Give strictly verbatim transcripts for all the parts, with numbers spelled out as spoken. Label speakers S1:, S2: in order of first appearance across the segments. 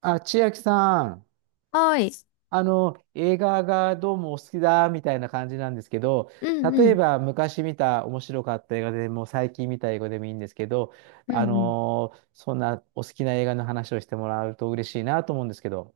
S1: あ、千秋さん、
S2: はい。
S1: あの、映画がどうもお好きだみたいな感じなんですけど、
S2: うん
S1: 例
S2: う
S1: え
S2: ん。
S1: ば昔見た面白かった映画でも最近見た映画でもいいんですけど、
S2: う
S1: あ
S2: んうん。
S1: のーそんなお好きな映画の話をしてもらうと嬉しいなと思うんですけど。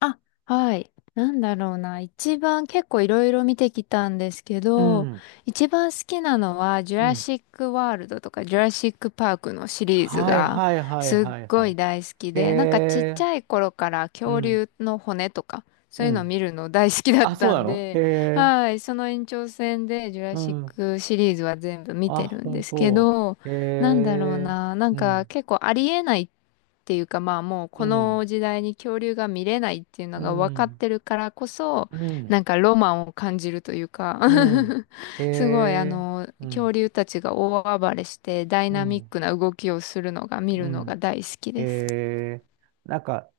S2: あ、はい。なんだろうな。一番結構いろいろ見てきたんですけ
S1: う
S2: ど、
S1: ん、
S2: 一番好きなのは、ジュ
S1: う
S2: ラ
S1: ん。
S2: シック・ワールドとか、ジュラシック・パークのシリーズ
S1: はい
S2: が
S1: はいはい
S2: すっ
S1: はいは
S2: ごい
S1: い。
S2: 大好き
S1: へ
S2: で、なんかちっち
S1: え、
S2: ゃい頃から
S1: う
S2: 恐
S1: ん、
S2: 竜の骨とか、そ
S1: う
S2: ういうのを
S1: ん。
S2: 見るの大好きだっ
S1: あ、そう
S2: た
S1: な
S2: ん
S1: のへ
S2: で、
S1: え、
S2: はい。その延長線で、ジュラ
S1: う
S2: シッ
S1: ん。
S2: クシリーズは全部見
S1: あ、
S2: てるんで
S1: 本
S2: すけ
S1: 当。
S2: ど、
S1: へ
S2: なんだろう
S1: え、
S2: な。なん
S1: う
S2: か
S1: ん、
S2: 結構ありえないっていうかまあもう
S1: う
S2: こ
S1: ん、
S2: の時代に恐竜が見れないっていうの
S1: う
S2: が分かっ
S1: ん、
S2: てるからこそ
S1: う
S2: な
S1: ん。
S2: んかロマンを感じるというか
S1: うん。へ
S2: すごいあ
S1: え。
S2: の
S1: う
S2: 恐
S1: ん。
S2: 竜たちが大暴れしてダイ
S1: う
S2: ナミッ
S1: ん。
S2: クな動きをするのが見
S1: う
S2: るのが
S1: ん。
S2: 大好き
S1: へ
S2: です。
S1: え。なんか、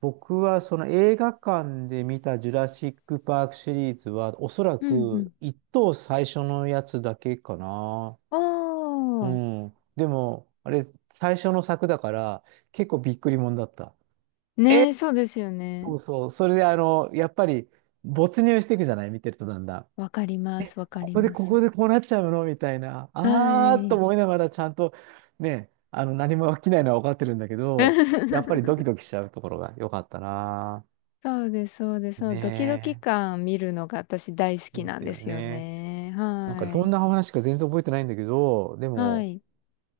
S1: 僕はその映画館で見たジュラシック・パークシリーズは、おそら
S2: う
S1: く
S2: ん
S1: 一等最初のやつだけかな。
S2: う
S1: う
S2: んおー。
S1: ん。でも、あれ、最初の作だから、結構びっくりもんだった。え
S2: ねえ、そうですよね。
S1: そうそう。それで、あの、やっぱり、没入していくじゃない、見てると、だんだん。
S2: わかります、わか
S1: こ
S2: り
S1: こで
S2: ま
S1: ここ
S2: す。
S1: でこうなっちゃうのみたいな、
S2: は
S1: あーっと
S2: い。
S1: 思いながらちゃんと、ね、あの何も起きないのは分かってるんだけど、やっぱりドキ ドキしちゃうところが良かったな。
S2: そうです、そうです。そのドキドキ
S1: ね
S2: 感見るのが私大好
S1: え。そ
S2: き
S1: う
S2: なん
S1: だ
S2: で
S1: よ
S2: すよ
S1: ね。
S2: ね。
S1: なんか
S2: は
S1: どんな
S2: い。
S1: 話か全然覚えてないんだけど、で
S2: は
S1: も、
S2: い。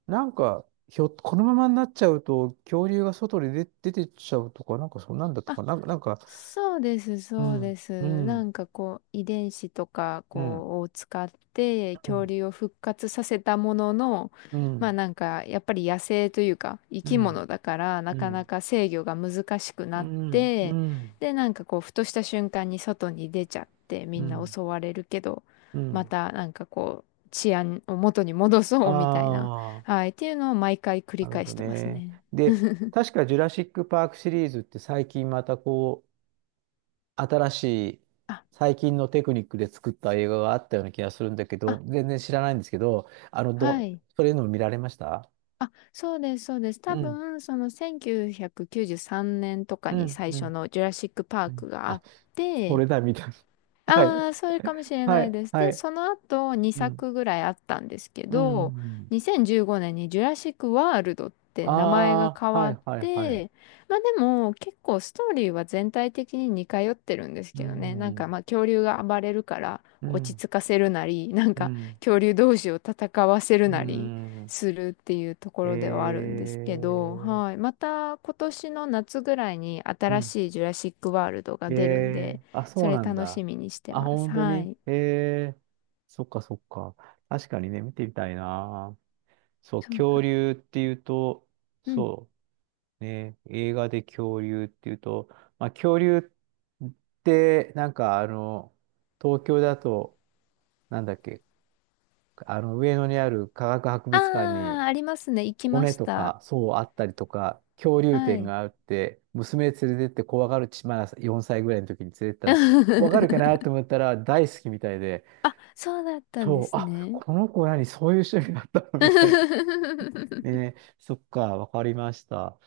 S1: なんか、ひょ、このままになっちゃうと、恐竜が外に出、出てっちゃうとか、なんかそんなんだとか、
S2: あ、
S1: なんか、なんか、
S2: そうです、
S1: う
S2: そうで
S1: ん、う
S2: す。な
S1: ん、
S2: んかこう、遺伝子とか
S1: うん、
S2: こうを使って
S1: う
S2: 恐
S1: ん、
S2: 竜を復活させたものの、
S1: う
S2: まあ
S1: ん、
S2: なんかやっぱり野生というか生
S1: う
S2: き
S1: ん、
S2: 物だからな
S1: うん、
S2: か
S1: う
S2: な
S1: ん、
S2: か制御が難しく
S1: う
S2: なっ
S1: ん、う
S2: て、
S1: ん、
S2: でなんかこう、ふとした瞬間に外に出ちゃってみ
S1: う
S2: んな
S1: ん。
S2: 襲われるけど、
S1: う
S2: ま
S1: ん、
S2: たなんかこう、治安を元に戻そうみたいな、
S1: ああ、
S2: はい、っていうのを毎回繰り
S1: なるほ
S2: 返し
S1: ど
S2: てます
S1: ね。
S2: ね。
S1: で、確かジュラシック・パークシリーズって最近またこう、新しい、
S2: あ、
S1: 最近のテクニックで作った映画があったような気がするんだけど、
S2: あ、
S1: 全然知らないんですけど、あの、
S2: は
S1: ど、
S2: い。
S1: それの見られました。
S2: あ、そうです、そうです。多
S1: うん、
S2: 分、そのせんきゅうひゃくきゅうじゅうさんねんとか
S1: う
S2: に
S1: ん、
S2: 最
S1: う
S2: 初
S1: ん、
S2: のジュラシック・パー
S1: うん。
S2: クがあ
S1: あ、
S2: っ
S1: そ
S2: て、
S1: れだ、みたいな。はい、
S2: ああ、それかもしれ
S1: は
S2: ない
S1: い、
S2: です。
S1: は
S2: で、
S1: い。
S2: その後
S1: う
S2: 2
S1: ん、
S2: 作ぐらいあったんですけ
S1: う
S2: ど、
S1: ん。
S2: にせんじゅうごねんにジュラシック・ワールドって名前が
S1: あ
S2: 変
S1: あ、は
S2: わっ
S1: い、はい、はい。
S2: て、まあでも結構ストーリーは全体的に似通ってるんです
S1: う
S2: けどね。
S1: ん、う
S2: なんか
S1: ん、
S2: まあ恐竜が暴れるから落ち着かせるなり、なん
S1: う
S2: か
S1: ん、
S2: 恐竜同士を戦わせる
S1: う
S2: なり
S1: ん。
S2: するっていうとこ
S1: え
S2: ろではあるんですけど、
S1: ー、
S2: はい。また今年の夏ぐらいに
S1: う
S2: 新
S1: ん、
S2: しいジュラシック・ワールドが
S1: え
S2: 出るんで、
S1: え、あ、そ
S2: そ
S1: う
S2: れ
S1: なん
S2: 楽
S1: だ。
S2: しみにして
S1: あ、
S2: ます。
S1: 本当
S2: は
S1: に。
S2: い。
S1: ええ、そっかそっか。確かにね、見てみたいな。そう、
S2: そうな。
S1: 恐竜っていうと、
S2: うん。
S1: そう、ね、映画で恐竜っていうと、まあ、恐竜って、なんかあの、東京だと、なんだっけ、あの、上野にある科学博
S2: あ
S1: 物館に、
S2: あ、ありますね。行きま
S1: 骨
S2: し
S1: と
S2: た。
S1: か、そうあったりとか、恐竜
S2: は
S1: 展
S2: い。
S1: があって、娘連れてって、怖がるち、まだよんさいぐらいの時に連れてったら、怖がるかなと 思ったら大好きみたいで、
S2: あ、そうだったんで
S1: そう、
S2: す
S1: あ、
S2: ね。
S1: この子何、そういう趣味だったの みたいな。ね、そっか、わかりました。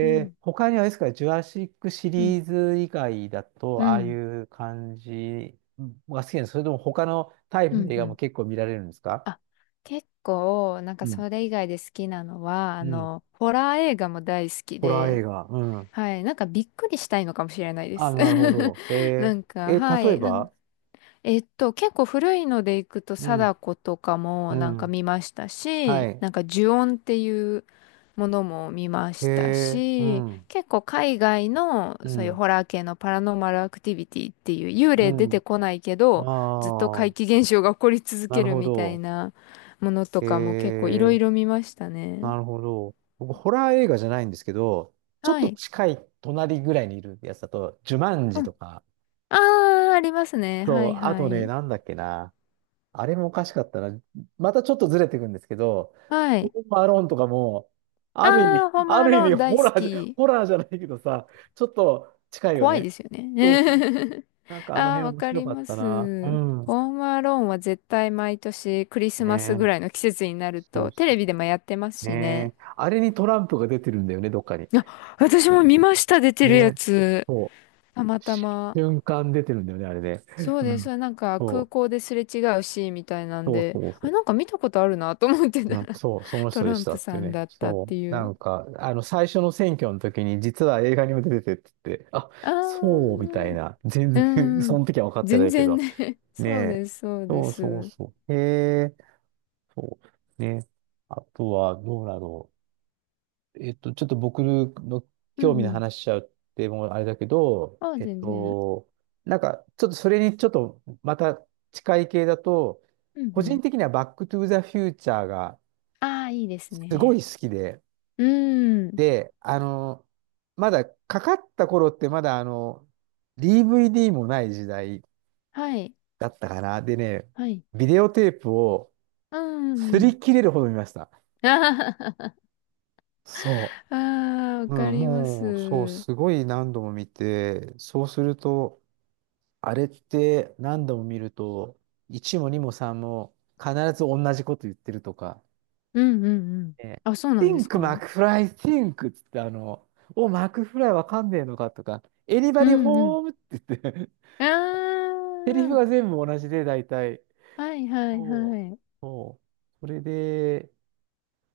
S2: う
S1: ー、
S2: ん。
S1: 他にはあれですか、ジュラシックシ
S2: うん。
S1: リーズ以外だと、
S2: う
S1: ああい
S2: ん。
S1: う感じが好きなんですか。それとも他のタイプ
S2: う
S1: の
S2: ん。
S1: 映
S2: う
S1: 画も
S2: ん
S1: 結構見られるんですか。
S2: あ、結構、なん
S1: う
S2: か
S1: ん、
S2: それ以外で好きなのは、あ
S1: うん。
S2: の、ホラー映画も大好き
S1: ホラー映
S2: で、
S1: 画。うん。
S2: はい。なんかびっくりしたいのかもしれないで
S1: あ、
S2: す。
S1: なるほ ど。え
S2: なん
S1: ー、
S2: か、
S1: え、
S2: は
S1: 例え
S2: い。なん
S1: ば。
S2: えっと、結構古いのでいくと、
S1: うん、
S2: 貞子とかも
S1: う
S2: なんか
S1: ん、
S2: 見ました
S1: は
S2: し、
S1: い。
S2: なんか呪怨っていうものも見ました
S1: えー、う
S2: し、
S1: ん、
S2: 結構海外の
S1: う
S2: そういう
S1: ん、
S2: ホラー系のパラノーマルアクティビティっていう幽霊出て
S1: う
S2: こないけ
S1: ん。あ
S2: ど、ずっと怪奇
S1: あ、
S2: 現象が起こり続
S1: な
S2: け
S1: る
S2: る
S1: ほ
S2: みたい
S1: ど。
S2: なものと
S1: え
S2: かも結構いろい
S1: ー、
S2: ろ見ましたね。
S1: なるほど。僕、ホラー映画じゃないんですけど、ちょっ
S2: は
S1: と
S2: い。
S1: 近い隣ぐらいにいるやつだと、ジュマンジ
S2: うん。
S1: とか、
S2: ああ、ありますね。は
S1: そう、
S2: い
S1: あ
S2: は
S1: とね、
S2: い。
S1: なんだっけな。あれもおかしかったな。またちょっとずれていくんですけど、
S2: は
S1: ホー
S2: い。
S1: ムアローンとかも、ある意
S2: あ
S1: 味、
S2: あ、ホーム
S1: あ
S2: ア
S1: る意
S2: ロー
S1: 味
S2: ン大
S1: ホ
S2: 好
S1: ラーじゃ、
S2: き。
S1: ホラーじゃないけどさ、ちょっと近いよ
S2: 怖い
S1: ね。
S2: ですよ
S1: そうそう。
S2: ね。
S1: なん かあの
S2: ああ、
S1: 辺
S2: わ
S1: 面
S2: か
S1: 白
S2: り
S1: かっ
S2: ま
S1: たな。う
S2: す。
S1: ん。
S2: ホームアローンは絶対毎年クリス
S1: ね
S2: マスぐ
S1: え。
S2: らいの季節になる
S1: そ
S2: と
S1: うそ
S2: テレビでもやってます
S1: う。
S2: しね。
S1: ねえ。あれにトランプが出てるんだよね、どっかに。
S2: あ、私も見ました、出て
S1: ね
S2: るや
S1: え。
S2: つ。
S1: そ
S2: たまたま。
S1: う。瞬間出てるんだよね、あれね。
S2: そう
S1: う
S2: で
S1: ん。
S2: す。なんか空
S1: そう。
S2: 港ですれ違うシーンみたいなん
S1: そう
S2: で、
S1: そうそ
S2: あ、
S1: う。
S2: なんか見たことあるなと思って
S1: う
S2: た
S1: ん、
S2: ら
S1: そう、その
S2: ト
S1: 人で
S2: ラ
S1: し
S2: ン
S1: た
S2: プ
S1: ってい
S2: さ
S1: う
S2: ん
S1: ね。
S2: だったっ
S1: そう。
S2: てい
S1: な
S2: う。
S1: んか、あの、最初の選挙の時に、実は映画にも出ててって言って、あ、
S2: あ
S1: そう、みたい
S2: あ、
S1: な。全
S2: う
S1: 然 そ
S2: ん。
S1: の時は分かってな
S2: 全
S1: いけ
S2: 然
S1: ど。
S2: ね。
S1: ね
S2: そうで
S1: え。
S2: す、そうで
S1: そう
S2: す。う
S1: そう
S2: ん
S1: そう。へえ、そう。ね。あとは、どうだろう。えっと、ちょっと僕の
S2: う
S1: 興味の
S2: ん。
S1: 話しちゃうって、もうあれだけど、
S2: ああ、
S1: えっ
S2: 全然。
S1: と、なんか、ちょっとそれにちょっと、また近い系だと、
S2: うん
S1: 個
S2: う
S1: 人
S2: ん。
S1: 的にはバックトゥーザフューチャーが
S2: ああ、いいです
S1: すご
S2: ね。
S1: い好きで、
S2: うーん。
S1: で、あの、まだかかった頃ってまだあの、ディーブイディー もない時代
S2: はい。
S1: だったかな。でね、
S2: はい。
S1: ビデオテープを
S2: うーん。
S1: 擦
S2: うん
S1: り切れるほど見ました。
S2: あ
S1: そ
S2: あ、あーわ
S1: う。
S2: か
S1: うん、
S2: ります。
S1: もう、そう、
S2: うん
S1: すごい何度も見て、そうすると、あれって何度も見ると、いちもにもさんも必ず同じこと言ってるとか、
S2: うんうん。
S1: ね、
S2: あ、そうなんです
S1: Think, マ
S2: か。
S1: クフライ Think っつって、あの、お、マクフライわかんねえのかとか、
S2: う
S1: Anybody
S2: んうん。
S1: home? って言って、
S2: あ
S1: セリフが全部同じで、大体。
S2: あ、はいは
S1: た
S2: いは
S1: う
S2: い。
S1: そう。それで、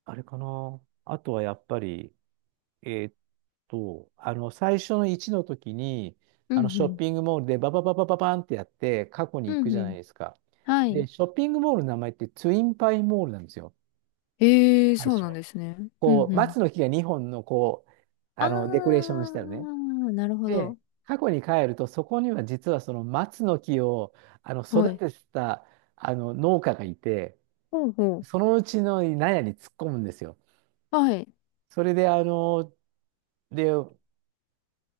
S1: あれかな。あとはやっぱり、えーっと、あの、最初のいちの時に、
S2: う
S1: あ
S2: んう
S1: の、ショッ
S2: ん。
S1: ピングモールでババババババンってやって、過去に行
S2: う
S1: く
S2: んう
S1: じゃない
S2: ん。
S1: ですか。
S2: は
S1: で、
S2: い。
S1: ショッピングモールの名前ってツインパイモールなんですよ、
S2: ええ、
S1: 最
S2: そう
S1: 初。
S2: なんですね。う
S1: こ
S2: ん
S1: う、
S2: うん。
S1: 松の木がにほんの、こう、あの、デコレーシ
S2: あ
S1: ョンしたよね。
S2: あ、なるほ
S1: で、
S2: ど。
S1: 過去に帰ると、そこには実はその松の木をあの
S2: は
S1: 育
S2: い。
S1: ててたあの農家がいて、
S2: ほうほ
S1: そのうちの納屋に突っ込むんですよ。
S2: う。はい。
S1: それで、あの、で、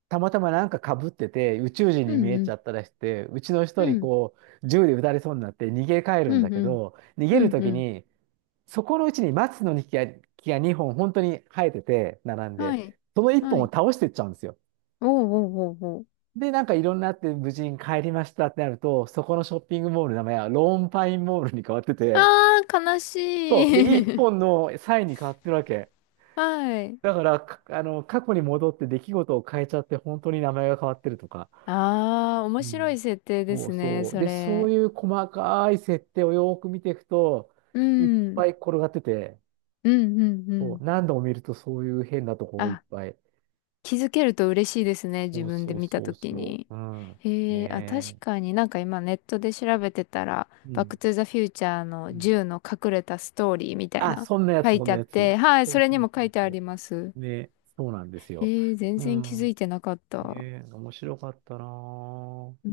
S1: たまたまなんかかぶってて、宇宙人に
S2: う
S1: 見
S2: ん
S1: え
S2: う
S1: ち
S2: ん。
S1: ゃったらして、うちの人
S2: う
S1: に
S2: ん。
S1: こう、銃で撃たれそうになって逃げ帰る
S2: う
S1: んだ
S2: んう
S1: け
S2: ん。
S1: ど、逃げ
S2: う
S1: る
S2: ん
S1: と
S2: う
S1: き
S2: ん。
S1: に、そこのうちに松の木が、木がにほん本当に生えてて、並ん
S2: は
S1: で、
S2: い。
S1: その1
S2: は
S1: 本を
S2: い。
S1: 倒してっちゃうんですよ。
S2: うおうおうおう。
S1: で、なんかいろんなあって無事に帰りましたってなると、そこのショッピングモールの名前はローンパインモールに変わってて、
S2: ああ悲し
S1: そう。で、一
S2: い。
S1: 本のサインに変わってるわけ。
S2: はい。
S1: だから、かあの、過去に戻って出来事を変えちゃって、本当に名前が変わってるとか。
S2: ああ面
S1: う
S2: 白
S1: ん。
S2: い設定で
S1: そう
S2: すね、
S1: そう。
S2: そ
S1: で、そう
S2: れ。
S1: いう細かい設定をよーく見ていくと、
S2: う
S1: いっ
S2: ん。
S1: ぱい転がってて、
S2: うん、うん、う
S1: そう。
S2: ん。
S1: 何度も見るとそういう変なところいっ
S2: あ、
S1: ぱい。
S2: 気づけると嬉しいですね、自
S1: そう
S2: 分で
S1: そう
S2: 見た
S1: そ
S2: と
S1: う
S2: き
S1: そ
S2: に。
S1: う。うん。ね
S2: へえ、あ、確
S1: え。
S2: かになんか今ネットで調べてたら、
S1: う
S2: バック
S1: ん。
S2: トゥザフューチャー
S1: う
S2: の
S1: ん、
S2: 銃の隠れたストーリーみたい
S1: あ、
S2: な
S1: そんなや
S2: 書
S1: つ、
S2: い
S1: そん
S2: てあ
S1: な
S2: っ
S1: やつ。
S2: て、はい、
S1: そ
S2: そ
S1: う
S2: れ
S1: そ
S2: に
S1: う
S2: も
S1: そ
S2: 書
S1: う
S2: いてあ
S1: そ
S2: ります。
S1: う。ね、そうなんですよ。
S2: へえ、全
S1: う
S2: 然気づ
S1: ん。
S2: いてなかった。
S1: ね、面白かったなぁ。
S2: うー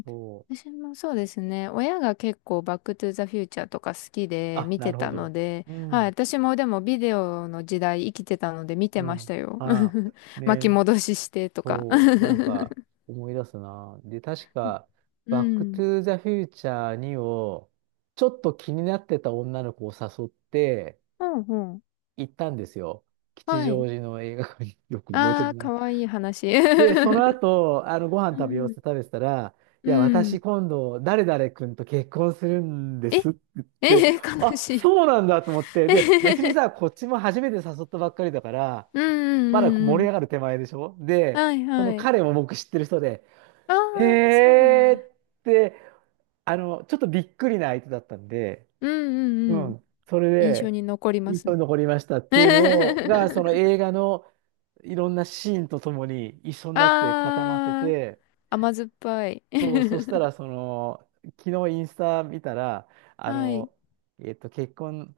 S2: ん、
S1: そう。
S2: 私もそうですね。親が結構バックトゥザフューチャーとか好きで
S1: あ、
S2: 見
S1: な
S2: て
S1: るほ
S2: たの
S1: ど。
S2: で、
S1: う
S2: はい、
S1: ん、
S2: 私もでもビデオの時代生きてたので見て
S1: う
S2: まし
S1: ん。
S2: たよ。
S1: あ、
S2: 巻き
S1: ね、
S2: 戻ししてとか。
S1: そう。なんか、思い出すなぁ。で、確か、
S2: う
S1: バックト
S2: ん。
S1: ゥーザフューチャーツーを、ちょっと気になってた女の子を誘って、
S2: ほうほ
S1: 行ったんですよ、
S2: う。
S1: 吉
S2: は
S1: 祥
S2: い。
S1: 寺の映画館に。 よく覚えて
S2: あ
S1: る
S2: あ、
S1: な。
S2: かわいい話。
S1: で、そ の後、あの、ご飯
S2: う
S1: 食べようって
S2: ん。
S1: 食べてたら、い
S2: う
S1: や、
S2: ん。
S1: 私今度、誰々君と結婚するんで
S2: え
S1: すって言っ
S2: え
S1: て、
S2: え悲
S1: あ、
S2: しい。
S1: そうなんだと思っ て、
S2: え
S1: で、
S2: へへ
S1: 別に
S2: へ
S1: さ、こっちも初めて誘ったばっかりだから、
S2: うんうん
S1: まだ
S2: うんう
S1: 盛り
S2: ん。
S1: 上がる手前でしょ、で、
S2: はい
S1: そ
S2: は
S1: の
S2: い。
S1: 彼も僕知ってる人で、
S2: あ
S1: へ
S2: あ、そうなん
S1: えー
S2: だ。
S1: って、あの、ちょっとびっくりな相手だったんで、
S2: うんう
S1: う
S2: んうん。
S1: ん、それ
S2: 印象
S1: で、
S2: に残りま
S1: 印
S2: す
S1: 象
S2: ね。
S1: に残りましたっていうのをが、その 映画のいろんなシーンとともに一緒になって固まって
S2: あー、
S1: て、
S2: 甘酸っぱい。
S1: そう、そしたら、その、昨日インスタ見たら、あ
S2: はい。
S1: の、えっと、結婚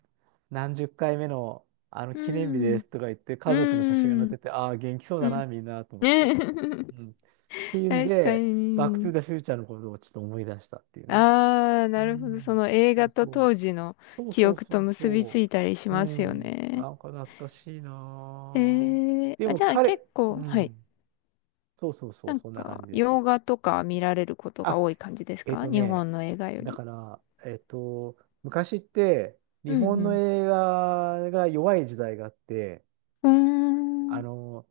S1: 何十回目の、あの、
S2: う
S1: 記念日で
S2: ん。
S1: すとか言って、
S2: う
S1: 家族の写真が載っ
S2: ん。
S1: てて、ああ、元気そう
S2: う
S1: だ
S2: ん。
S1: な、みんな、と思って。
S2: ね。
S1: う ん。っていうん
S2: 確か
S1: で、バックトゥ
S2: に。
S1: ザフューチャーのことをちょっと思い出したっていうね。
S2: あー、
S1: う
S2: なるほど。そ
S1: ん。
S2: の映
S1: そ
S2: 画
S1: う
S2: と
S1: そ
S2: 当時の
S1: う。そう
S2: 記
S1: そう
S2: 憶
S1: そ
S2: と
S1: う
S2: 結びつ
S1: そ
S2: いたりし
S1: う。う
S2: ますよ
S1: ん。
S2: ね。
S1: なんか懐かしい
S2: え
S1: なぁ。
S2: ー、
S1: で
S2: あ、
S1: も
S2: じゃあ
S1: 彼、
S2: 結構、
S1: う
S2: はい。
S1: ん。そうそうそ
S2: な
S1: う、
S2: ん
S1: そんな感
S2: か、
S1: じです。
S2: 洋画とか見られることが
S1: あ、
S2: 多い感じです
S1: えっ
S2: か、
S1: と
S2: 日
S1: ね、
S2: 本の映画よ
S1: だ
S2: り？
S1: から、えっと、昔って日
S2: う
S1: 本の
S2: ん
S1: 映画が弱い時代があって、
S2: うん。うー
S1: あ
S2: ん。
S1: の、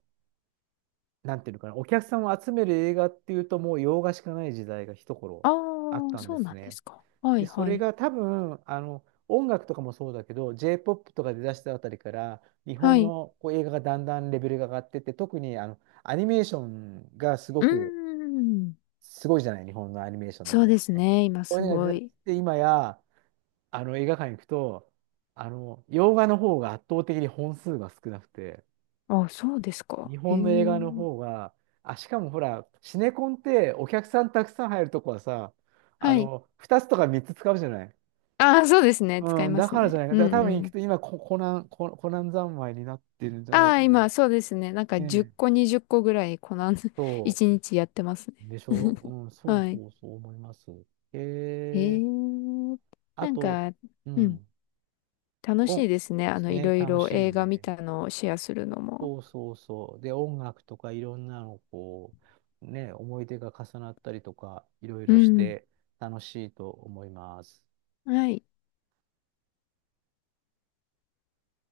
S1: なんていうのかな、お客さんを集める映画っていうともう洋画しかない時代が一頃
S2: あ
S1: あっ
S2: あ、
S1: たんで
S2: そう
S1: す
S2: なんで
S1: ね。
S2: すか。は
S1: で、
S2: い
S1: そ
S2: は
S1: れ
S2: い。
S1: が多分、あの、音楽とかもそうだけど、J-ポップ とか出だしたあたりから、日
S2: は
S1: 本
S2: い。
S1: のこう映画がだんだんレベルが上がってって、特にあの、アニメーションがすご
S2: うー
S1: く、
S2: ん。
S1: すごいじゃない、日本のアニメーションの
S2: そ
S1: 映
S2: う
S1: 画っ
S2: です
S1: て。
S2: ね。今
S1: こうい
S2: す
S1: うのが出
S2: ご
S1: だし
S2: い。
S1: て、今や、あの映画館行くと、あの、洋画の方が圧倒的に本数が少なくて、
S2: あ、そうですか。
S1: 日
S2: へ
S1: 本の映画の
S2: え。
S1: 方が、あ、しかもほら、シネコンってお客さんたくさん入るとこはさ、あ
S2: はい。
S1: の、ふたつとかみっつ使うじゃない。
S2: ああ、そうですね。使い
S1: うん、
S2: ま
S1: だ
S2: す
S1: から
S2: ね。
S1: じゃないか。
S2: うん
S1: だから多
S2: う
S1: 分行くと、
S2: ん。
S1: 今コ、コナン、コ、コナン三昧になってるんじゃな
S2: あ
S1: いか
S2: あ、
S1: な。ね
S2: 今、そうですね。なんか10
S1: え。
S2: 個、にじゅっこぐらい、この
S1: そ
S2: いちにちやってますね。
S1: う。でし ょ。うん、そう
S2: はい。
S1: そうそう思います。
S2: へ
S1: えー、
S2: え。
S1: あ
S2: なん
S1: と、
S2: か、
S1: う
S2: うん。
S1: ん、
S2: 楽しい
S1: お、
S2: ですね。あの、い
S1: ね、
S2: ろい
S1: 楽
S2: ろ
S1: しいよ
S2: 映画見
S1: ね。
S2: たのをシェアするのも。
S1: そうそうそう。で、音楽とかいろんなの、こう、ね、思い出が重なったりとか、いろい
S2: う
S1: ろし
S2: ん。
S1: て楽しいと思います。
S2: はい。